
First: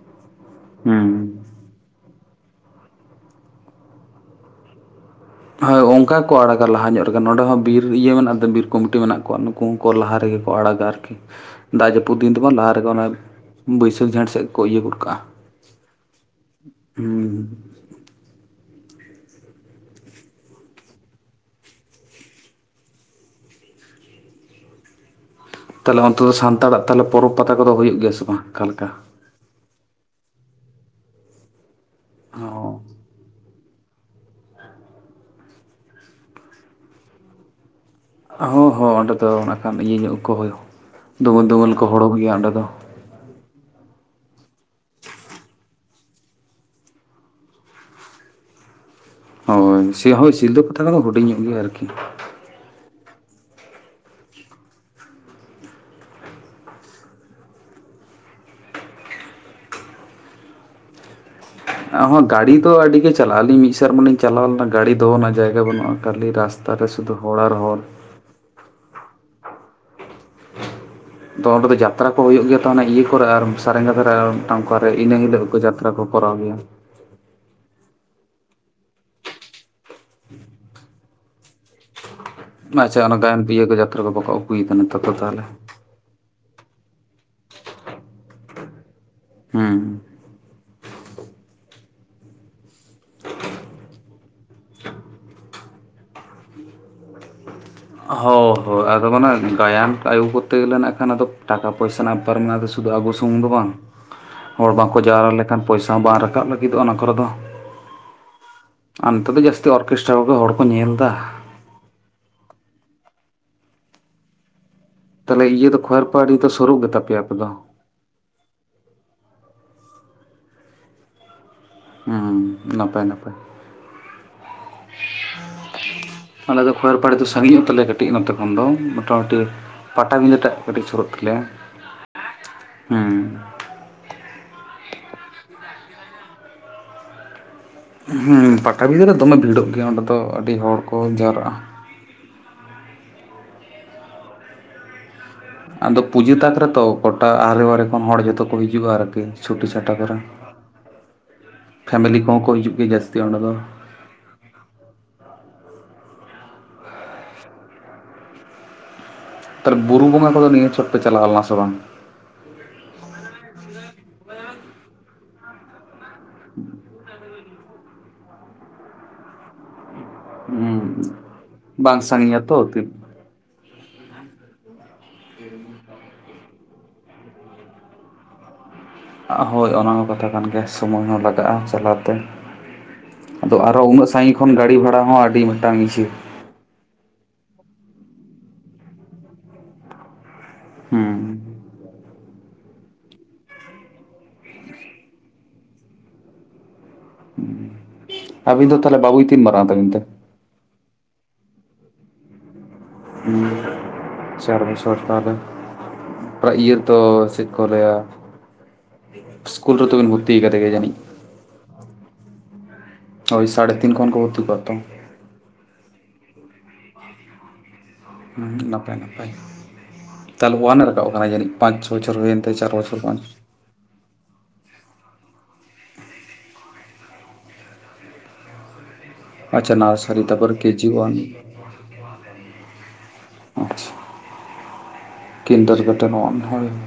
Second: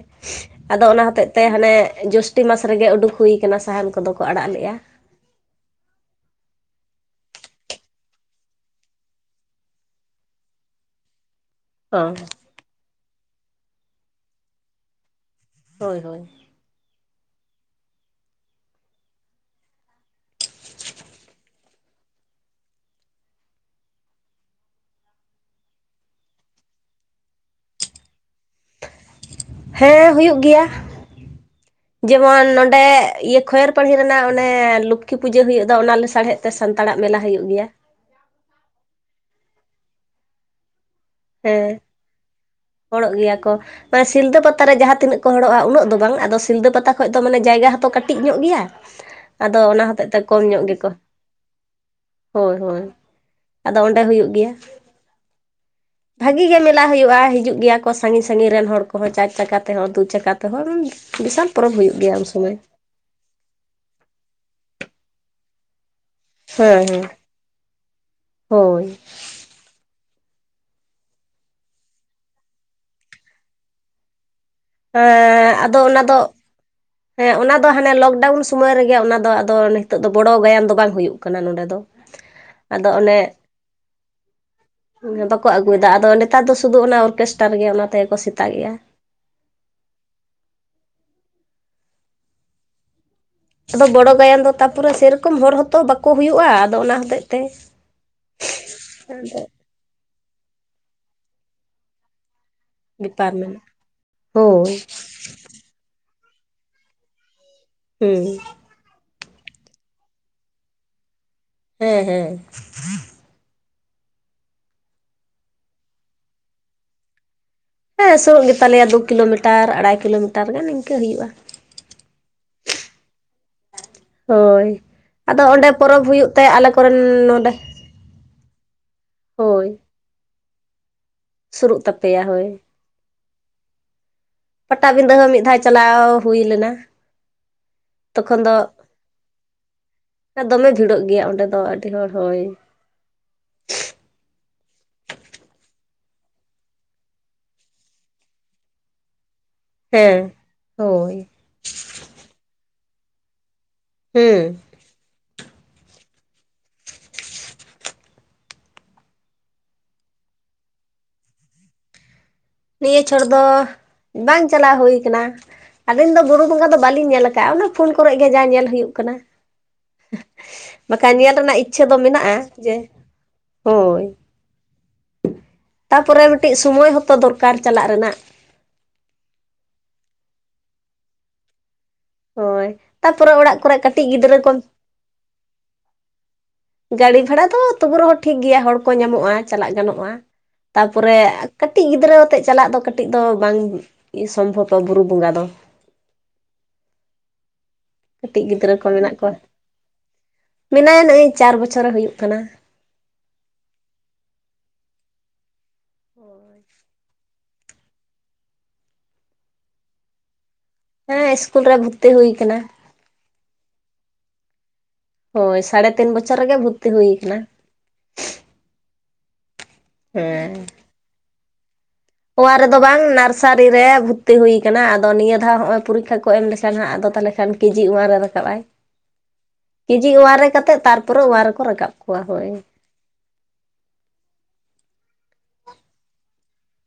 ᱟᱫᱚ ᱚᱱᱟ ᱦᱩᱸ ᱦᱚᱛᱮᱡ ᱛᱮ ᱦᱟᱱᱮ ᱡᱚᱥᱴᱤ ᱢᱟᱥ ᱨᱮᱜᱮ ᱩᱰᱩᱠ ᱦᱩᱭᱠᱟᱱᱟ, ᱥᱟᱦᱟᱱ ᱠᱚᱫᱚ ᱠᱚ ᱟᱲᱟᱜ ᱞᱮᱫᱼᱟ᱾ ᱦᱳᱭ ᱚᱱᱠᱟ ᱠᱚ ᱟᱲᱟᱜᱟ ᱞᱟᱦᱟ ᱧᱚᱜ ᱨᱮᱜᱮ, ᱱᱚᱸᱰᱮ ᱦᱚᱸ ᱵᱤᱨ ᱤᱭᱟᱹ ᱢᱮᱱᱟᱜ ᱫᱚ ᱵᱤᱨ ᱠᱚᱢᱤᱴᱤ ᱢᱮᱱᱟᱜ ᱠᱚᱣᱟ ᱱᱩᱠ ᱩᱠᱩ ᱠᱚ ᱞᱟᱦᱟ ᱨᱮᱜᱮ ᱠᱚ ᱟᱲᱟᱜᱟ ᱟᱨᱠᱤ᱾ ᱫᱟᱜ ᱚ ᱡᱟᱹᱯᱩᱫ ᱫᱤᱱ ᱵᱟᱝ, ᱞᱟᱦᱟ ᱨᱮᱜᱮ ᱚᱱᱟ ᱵᱟᱹᱭᱥᱟᱹᱠᱷ ᱡᱷᱮᱸᱴ ᱥᱮᱫ ᱠᱚ ᱤᱭᱟᱹ ᱜᱚᱫ ᱠᱟᱜᱼᱟ᱾ ᱦᱳᱭ, ᱦᱳᱭ᱾ ᱦᱩᱸ᱾ ᱛᱟᱦᱚᱞᱮ ᱚᱱᱛᱮ ᱫᱚ ᱥᱟᱱᱛᱟᱲᱟᱜ ᱛᱟᱞᱚᱞᱮ, ᱯᱚᱨᱚᱵᱽ ᱯᱟᱛᱟ ᱠᱚᱫᱚ ᱦᱩᱭᱩᱜ ᱜᱮᱭᱟ ᱵᱟᱝ ᱚᱠᱟᱮᱠᱟ? ᱦᱮᱸ ᱦᱩᱭᱩᱜ ᱜᱮᱭᱟ, ᱡᱮᱢᱚᱱ ᱚ ᱱᱚᱸᱰᱮ ᱤᱭᱟᱹ ᱠᱷᱮᱨ ᱯᱟᱹᱲᱦᱤ ᱨᱮᱱᱟᱜ ᱚᱱᱮ ᱞᱚᱠᱠᱷᱤ ᱯᱩᱡᱟᱹ ᱦᱩᱭᱩ ᱫᱚ ᱚᱱᱟ ᱞᱟᱥᱟᱲᱦᱮᱫ ᱛᱮ ᱥᱟᱱᱛᱟᱲᱟᱜ ᱢᱮᱞᱟ ᱦᱩᱭᱩᱜ ᱜᱮᱭᱟ᱾ ᱦᱚᱸ ᱦᱚᱸ ᱚᱸᱰᱮ ᱫᱚ ᱠᱷᱟᱱ ᱤᱭᱟᱹ ᱧᱚᱜ ᱦᱚᱭ ᱫᱩᱢᱮᱞ ᱦᱮᱸ ᱫᱩᱢᱮᱞ ᱠᱚ ᱦᱚᱲᱚᱨᱚᱜ ᱜᱮᱭᱟ ᱚᱸᱰᱮ ᱫᱚ᱾ ᱦᱚᱲᱚᱜ ᱜᱮᱭᱟ ᱠᱚ᱾ ᱢᱟᱱᱮ ᱥᱤᱞᱫᱟᱹ ᱯᱟᱛᱟ ᱨᱮ ᱡᱟᱦᱟᱸ ᱛᱤᱱᱟᱹᱜ ᱠᱚ ᱦᱚᱲᱚᱜᱼᱟ ᱩᱱᱟᱹᱜ ᱫᱚ ᱵᱟᱝ᱾ ᱟᱫᱚ ᱥᱤᱞᱫᱟᱹ ᱯᱟᱛᱟ ᱠᱷᱚᱱ ᱫᱚ ᱢᱟᱱᱮ ᱡᱟᱭᱜᱟ ᱦᱚᱸᱛᱚ ᱠᱟᱹᱴᱤᱡ ᱧᱚᱜ ᱜᱮᱭᱟ᱾ ᱟᱫᱚ ᱚᱱᱟ ᱦᱳᱭ, ᱦᱚᱛᱮᱡ ᱥᱮ ᱛᱮ ᱦᱳ ᱠᱚᱢ ᱥᱤᱞᱫᱟᱹ ᱧᱚᱜ ᱯᱟᱛᱟᱷᱟ ᱜᱮᱠᱚ ᱠᱷᱚᱱᱫᱚ, ᱦᱩᱰᱤᱧ ᱜᱮᱭᱟ ᱟᱨᱠᱤ᱾ ᱦᱳᱭ ᱦᱳᱭ, ᱟᱫᱚ ᱚᱸᱰᱮ ᱦᱩᱭᱩᱜ ᱜᱮᱭᱟ᱾ ᱵᱷᱟᱹᱜᱤ ᱜᱮ ᱢᱮᱞᱟ ᱦᱩᱭᱩᱜᱼᱟ, ᱦᱤᱡᱩᱜ ᱜᱮᱭᱟ ᱠᱚ ᱥᱟᱺᱜᱤᱧ ᱥᱟᱺᱜᱤᱧ ᱨᱮᱱ ᱦᱚᱲ ᱠᱚᱦᱚᱸ, ᱪᱟᱨ ᱪᱟᱠᱟ ᱛᱮᱦᱚᱸ ᱫᱩ ᱪᱟᱠᱟ ᱛᱮᱦᱚᱸ, ᱵᱤᱥᱟᱞ ᱯᱚᱨᱚᱵᱽ ᱦᱩᱭᱩᱜ ᱜᱮᱭᱟ ᱦᱚᱸ, ᱩᱱ ᱜᱟᱹᱲᱤ ᱥᱚᱢᱚᱭ ᱛᱚ ᱟᱹᱰᱤ ᱜᱮᱪ- ᱪᱟᱞᱟᱜᱼᱟ ᱟᱹᱞᱤᱧ ᱢᱤᱫ ᱥᱮᱨᱢᱟ ᱞᱤᱧ ᱪᱟᱞᱟᱣ ᱞᱮᱱᱟ, ᱜᱟᱹᱰᱤ ᱫᱚᱦᱚᱱᱟᱜ ᱡᱟᱭᱜᱟ ᱵᱟᱹᱱᱩᱜᱟ ᱠᱷᱟᱹᱞᱤ ᱨᱟᱥᱛᱟ ᱨᱮ ᱦᱮᱸ ᱦᱮᱸ ᱥᱩᱫᱷᱩ ᱦᱚᱲ ᱟᱨ ᱦᱚᱲ᱾ ᱦᱳᱭ᱾ ᱛᱚ ᱚᱸᱰᱮ ᱫᱚ ᱡᱟᱛᱨᱟ ᱠᱚ ᱦᱩᱭᱩᱜ ᱜᱮᱭᱟ ᱛᱚ ᱦᱮᱱᱟ ᱤᱭᱟᱹᱠᱚᱨᱮ ᱟᱨ ᱥᱟᱨᱜᱟ ᱫᱷᱟᱨ᱾ ᱴᱷᱟᱸᱣ ᱠᱚᱨᱮ ᱤᱱᱟᱹ ᱦᱤᱞᱳᱜ ᱦᱮᱸ ᱠᱚ ᱟᱫᱚ ᱡᱟᱛᱨᱟ ᱚᱱᱟ ᱠᱚ ᱫᱚ ᱠᱚᱨᱟᱣ ᱜᱮᱭᱟ᱾ ᱦᱮᱸ ᱚᱱᱟ ᱫᱚ ᱦᱟᱱᱮ ᱞᱚᱠᱰᱟᱣᱩᱱ ᱥᱩᱢᱚᱭ ᱨᱮᱜᱮ ᱚᱱᱟᱫᱚ ᱟᱫᱚ ᱱᱤᱛᱚᱜ ᱫᱚ, ᱵᱚᱲᱚ ᱜᱟᱭᱟᱱ ᱫᱚ ᱵᱟᱝ ᱦᱩᱭᱩᱜ ᱠᱟᱱᱟ ᱱᱚᱸᱰᱮ ᱫᱚ᱾ ᱟᱫᱚ ᱟᱪᱪᱷᱟ, ᱚᱱᱮ ᱚᱱᱟ ᱜᱟᱭᱟᱱ ᱤᱭᱟᱹ ᱠᱚ ᱡᱟᱛᱨᱟ ᱠᱚ ᱵᱟᱠᱚ ᱩᱜᱩᱭᱮᱫᱟ ᱱᱮᱛᱟᱨ ᱫᱚ ᱛᱟᱦᱚᱞᱮ᱾ ᱟᱹᱜᱩᱭᱫᱟ ᱟᱫᱚ ᱱᱮᱛᱟᱨ ᱫᱚ ᱥᱩᱫᱩ ᱚᱱᱟ ᱚᱨᱠᱮᱥᱴᱟᱨ ᱜᱮ, ᱚᱱᱟ ᱛᱮᱜᱮᱠᱚ ᱥᱮᱛᱟᱜᱮᱜᱼᱟ᱾ ᱦᱩᱸ, ᱟᱫᱚ ᱵᱚᱲᱚ ᱜᱟᱭᱟᱱ ᱫᱚ, ᱛᱟᱨᱯᱚᱨᱮ ᱥᱮᱨᱚᱠᱚᱢ ᱦᱚᱲ ᱦᱚᱛᱚ ᱵᱟᱠᱚ ᱦᱩᱭᱩᱜᱼᱟ, ᱟᱫᱚ ᱚᱱᱟ ᱦᱚᱛᱮᱜ ᱛᱮ᱾ ᱦᱳᱭ ᱦᱳᱭ ᱟᱫᱚ ᱢᱟᱱᱮ, ᱜᱟᱭᱟᱱ ᱟᱹᱭᱩ ᱠᱚᱨᱛᱮ ᱜᱮᱞᱮ ᱱᱟᱦᱟᱜ ᱠᱷᱟᱱ ᱟᱫᱚ ᱴᱟᱠᱟ ᱯᱚᱭᱥᱟ ᱨᱮᱱᱟᱜ ᱵᱮᱯᱟᱨ ᱢᱮᱱᱟᱜᱟ ᱛᱚ ᱥᱩᱫᱩ ᱟᱵᱚ ᱵᱮᱯᱟᱨ ᱥᱩᱢᱩᱝ ᱫᱚ ᱢᱮᱱᱟᱜᱼᱟ ᱵᱟᱝ ᱦᱚᱲ ᱦᱳᱭ ᱵᱟᱝᱠᱚ ᱡᱟᱣᱨᱟ ᱞᱮᱠᱷᱟᱱ ᱯᱚᱭᱥᱟ ᱵᱟᱝ ᱨᱟᱠᱟᱵ ᱞᱟᱹᱜᱤᱫᱚᱜᱼᱟ ᱚᱱᱟ ᱠᱚᱨᱮ ᱫᱚ᱾ ᱦᱩᱸ᱾ ᱟᱨ ᱱᱚᱛᱮ ᱫᱚ ᱡᱟᱹᱥᱛᱤ ᱚᱨᱠᱮᱥᱴᱨᱟ ᱠᱚᱜᱮ ᱦᱚᱲ ᱠᱚ ᱧᱮᱞ ᱫᱟ᱾ ᱦᱮᱸ ᱦᱮᱸ᱾ ᱛᱟᱦᱞᱮ ᱤᱭᱟᱹ ᱫᱚ ᱠᱷᱚᱭᱮᱨᱯᱟᱷᱟᱲᱤ ᱫᱚ ᱥᱳᱨᱳᱜ ᱜᱮᱛᱟ ᱯᱮᱭᱟ ᱟᱯᱮ ᱫᱚ? ᱦᱮᱸ ᱥᱩᱨᱩᱜ ᱜᱮᱛᱟᱞᱮᱭᱟ ᱫᱩ ᱠᱤᱞᱳᱢᱤᱴᱟᱨ ᱟᱲᱟᱭ ᱠᱤᱞᱳᱢᱤᱴᱟᱨ ᱜᱟᱱ ᱤᱱᱠᱟᱹ ᱦᱩᱭᱩᱜᱼᱟ᱾ ᱦᱩᱸ ᱱᱟᱯᱟᱭ ᱱᱟᱯᱟᱭ᱾ ᱦᱳᱭ ᱟᱫᱚ ᱚᱸᱰᱮ ᱯᱚᱨᱚᱵᱽ ᱦᱩᱭᱩᱜ ᱛᱮ ᱟᱞᱮ ᱫᱚ ᱠᱚᱨᱮᱱ ᱠᱷᱚᱭᱮᱨᱯᱟᱲᱤ ᱫᱚ ᱱᱚᱰᱮ ᱥᱟᱺᱜᱤᱧ ᱧᱚᱜ ᱛᱟᱞᱮᱭᱟ ᱠᱟᱹᱴᱤᱡ ᱱᱚᱛᱮ ᱠᱷᱚᱱ ᱫᱚ ᱢᱳᱴᱟᱢᱩᱴᱤ ᱦᱳᱭ ᱯᱟᱴᱟᱵᱤᱸᱫᱷᱟᱹ ᱴᱟᱜ ᱠᱟᱹᱴᱤᱡ ᱥᱩᱨᱩᱜ ᱛᱟᱞᱮᱭᱟ᱾᱾ ᱥᱩᱨᱩᱜ ᱛᱟᱯᱮᱭᱟ ᱦᱳᱭ ᱦᱩᱸ᱾ ᱯᱟᱴᱟᱵᱤᱱᱫᱟᱹ ᱦᱚᱸ ᱢᱤᱫ ᱫᱷᱟᱣ ᱪᱟᱞᱟᱣ ᱦᱩᱭ ᱞᱮᱱᱟ᱾ ᱛᱚᱠᱷᱚᱱ ᱦᱩᱸ ᱫᱚ ᱯᱟᱴᱟᱵᱤᱸᱫᱷᱟᱹ ᱨᱮ ᱫᱚᱢᱮ ᱵᱷᱤᱲᱚᱜ ᱜᱮᱭᱟ ᱚᱸᱰᱮ ᱫᱚ ᱟᱹᱰᱤ ᱦᱚᱲ ᱠᱚ ᱡᱟᱣᱨᱟᱜ-ᱟ᱾ ᱟᱰᱤ ᱦᱚᱲ ᱦᱚᱭ᱾ ᱟᱫᱚ ᱯᱩᱡᱟᱹ ᱛᱟᱠ ᱨᱮᱛᱚ ᱜᱚᱴᱟ ᱟᱦᱞᱮ ᱵᱟᱦᱨᱮ ᱠᱷᱚᱱ ᱦᱚᱲ ᱡᱷᱚᱛᱚ ᱠᱚ ᱦᱤᱡᱩᱜᱼᱟ ᱟᱨᱠᱤ᱾ ᱪᱷᱩᱴᱤ ᱪᱷᱟᱴᱟ ᱠᱚᱨᱮ, ᱦᱮᱸ ᱦᱳᱭ ᱯᱷᱮᱢᱮᱞᱤ ᱠᱚᱦᱚᱸ ᱠᱚ ᱦᱤᱡᱩᱜ ᱜᱮᱭᱟ ᱡᱟᱹᱥᱛᱤ ᱚᱸᱰᱮ ᱫᱚ᱾ ᱦᱩᱸ᱾ ᱛᱟᱦᱞᱮ ᱵᱩᱨᱩ ᱵᱚᱸᱜᱟ ᱠᱚᱫᱚ ᱱᱤᱭᱟᱹ ᱪᱷᱚᱴ ᱯᱮ ᱪᱟᱞᱟᱣ ᱞᱮᱱᱟ ᱥᱮ ᱵᱟᱝ? ᱱᱤᱭᱟᱹ ᱪᱷᱚᱴ ᱫᱚ ᱵᱟᱝ ᱪᱟᱞᱟᱣ ᱦᱩᱭ ᱠᱟᱱᱟ, ᱟᱹᱞᱤᱧ ᱫᱚ ᱵᱩᱨᱩ ᱵᱚᱸᱜᱟ ᱫᱚ ᱵᱟᱹᱞᱤᱧ ᱧᱮᱞ ᱠᱟᱜ ᱚᱱᱟ ᱯᱷᱳᱱ ᱠᱚᱨᱮᱜ ᱜᱮ ᱡᱟ ᱧᱮᱞ ᱦᱩᱭᱩᱜ ᱠᱟᱱᱟ᱾ ᱦᱩᱸ ᱵᱟᱠᱷᱟᱱ ᱧᱮᱞ ᱨᱮᱱᱟᱜ ᱤᱪᱪᱷᱟᱹ ᱫᱚ ᱵᱟᱝ ᱢᱮᱱᱟᱜᱼᱟ ᱥᱟᱺᱜᱤᱧᱟ ᱛᱚ ᱡᱮ, ᱛᱤᱱ ᱦᱳᱭ [inaudible] ᱛᱟᱯᱚᱨᱮ ᱢᱤᱫᱴᱤᱡ ᱥᱩᱢᱚᱭ ᱦᱚᱛᱚ ᱫᱚᱨᱠᱟᱨ ᱪᱟᱞᱟᱜ ᱨᱮᱱᱟᱜ᱾ ᱦᱳᱭ ᱚᱱᱟ ᱦᱚᱸ ᱠᱟᱛᱷᱟ ᱠᱟᱱ ᱜᱮᱭᱟ ᱥᱳᱢᱳᱭ ᱦᱚᱸ ᱞᱟᱜᱟᱜᱼᱟ ᱪᱟᱞᱟᱣ ᱦᱳᱭ ᱛᱟᱯᱚᱨᱮ ᱟᱫᱚ ᱚᱲᱟᱜ ᱠᱚᱨᱮ ᱟᱨᱚ ᱩᱱᱟᱹᱜ ᱠᱟᱹᱴᱤᱡ ᱥᱟᱺᱜᱤᱧ ᱜᱤᱫᱽᱨᱟᱹ ᱠᱷᱚᱱ ᱠᱚ ᱜᱟᱹᱲᱤ ᱵᱷᱟᱲᱟ ᱦᱚᱸ ᱟᱹᱰᱤ ᱢᱤᱫᱴᱟᱝ ᱤᱪᱷᱟᱹ ᱜᱟᱹᱲᱤ ᱵᱷᱟᱲᱟ ᱫᱚ ᱛᱚᱵᱩ ᱨᱮᱦᱚᱸ ᱴᱷᱤᱠ ᱜᱮᱭᱟ ᱦᱚᱲ ᱠᱚ ᱧᱟᱢᱚᱜᱼᱟ ᱪᱟᱞᱟᱜ ᱜᱟᱱᱚᱜᱼᱟ᱾ ᱛᱟᱯᱚᱨᱮ ᱦᱮᱸ ᱠᱟᱹᱴᱤᱡ ᱜᱤᱫᱽᱨᱟᱹ ᱟᱛᱮ ᱪᱟᱞᱟᱜ ᱫᱚ ᱠᱟᱹᱴᱤᱡ ᱠᱟᱹᱴᱤᱡ ᱫᱚ ᱵᱟᱝ ᱥᱚᱢᱵᱷᱚᱵᱼᱵᱟ ᱵᱩᱨᱩ ᱵᱚᱸᱜᱟ ᱫᱚ᱾ ᱠᱟᱹᱴᱤᱡ ᱟᱹᱵᱤᱱ ᱜᱤᱫᱽᱨᱟᱹ ᱫᱚ ᱠᱚ ᱛᱟᱦᱞᱮ ᱢᱮᱱᱟᱜ ᱵᱟᱵᱩᱭ ᱠᱚᱣᱟ ᱛᱤᱱ ᱢᱟᱨᱟᱝ ᱛᱟᱹᱵᱤᱱ ᱛᱮ? ᱢᱮᱱᱟᱭᱟ ᱱᱚᱜᱼᱚᱭ ᱪᱟᱨ ᱵᱚᱪᱷᱚᱨᱮ ᱦᱩᱭᱩᱜ ᱠᱟᱱᱟ᱾ ᱦᱩᱸ ᱪᱟᱨ ᱵᱚᱪᱷᱚᱨ ᱛᱟᱦᱞᱮ ᱾ ᱤᱭᱟᱹ ᱛᱚ ᱪᱮᱫ ᱠᱚ ᱞᱟᱹᱭᱟ? ᱤᱥᱠᱩᱞ ᱨᱮᱫᱚ ᱵᱤᱱ ᱵᱷᱚᱨᱛᱤ ᱠᱟᱫᱮᱜᱮᱭᱟ ᱡᱟᱹᱱᱤᱡ? ᱦᱮᱸ ᱤᱥᱠᱩᱞ ᱨᱮ ᱵᱷᱚᱨᱛᱤ ᱦᱩᱭ ᱠᱟᱱᱟ᱾ ᱦᱳᱭ ᱥᱟᱲᱮ ᱛᱤᱱ ᱠᱷᱚᱱ ᱠᱚ ᱵᱷᱚᱨᱛᱤ ᱠᱚᱣᱟ ᱛᱚ᱾ ᱦᱳᱭ ᱥᱟᱲᱮ ᱛᱤᱱ ᱵᱚᱪᱷᱚᱨ ᱨᱮᱜᱮ ᱵᱷᱚᱨᱛᱤ ᱦᱩᱭ ᱠᱟᱱᱟ ᱾ ᱦᱩᱸ ᱱᱟᱯᱟᱭ ᱱᱟᱯᱟᱭ, ᱦᱮᱸ ᱛᱟᱦᱞᱮ ᱚᱭᱟᱱᱮ ᱨᱟᱠᱟᱵ ᱠᱟᱱᱟ ᱡᱟᱹᱱᱤᱡ? ᱯᱟᱸᱪᱽ ᱪᱷᱚ ᱵᱚᱪᱷᱚᱨ ᱦᱩᱭᱮᱱ ᱛᱟᱭᱟ ᱪᱟᱨ ᱵᱚᱪᱷᱚᱨ ᱠᱷᱚᱱ ᱾ ᱥᱟᱨᱤᱨᱮ ᱵᱷᱚᱨᱛᱤ ᱦᱩᱭ ᱠᱟᱱᱟ ᱟᱫᱚ ᱱᱤᱭᱟᱹ ᱫᱷᱟᱣ ᱦᱚᱸᱜᱼᱚᱭ ᱯᱚᱨᱤᱠᱷᱟ ᱠᱚ ᱮᱢ ᱞᱮᱠᱷᱟᱱ ᱦᱟᱸᱜ ᱟᱫᱚ ᱛᱟᱦᱞᱮ ᱠᱷᱟᱱ ᱠᱮᱡᱤ ᱚᱣᱟᱱ ᱨᱮ ᱨᱟᱠᱟᱵ-ᱟᱭ᱾ ᱟᱪᱪᱷᱟ ᱱᱟᱨᱥᱟᱨᱤ ᱛᱟᱨᱯᱚᱨ ᱠᱟᱛᱮᱫ ᱠᱮᱡᱤ ᱚᱣᱟᱱ᱾ ᱛᱟᱨᱯᱚᱨᱮ ᱨᱮᱠᱚ ᱨᱟᱠᱟᱵ ᱠᱚᱣᱟ ᱦᱳᱭ ᱟᱪᱪᱷᱟ, ᱠᱤᱱᱴᱟᱨ ᱠᱟᱴᱟ ᱚᱱ ᱦᱳᱭ ᱾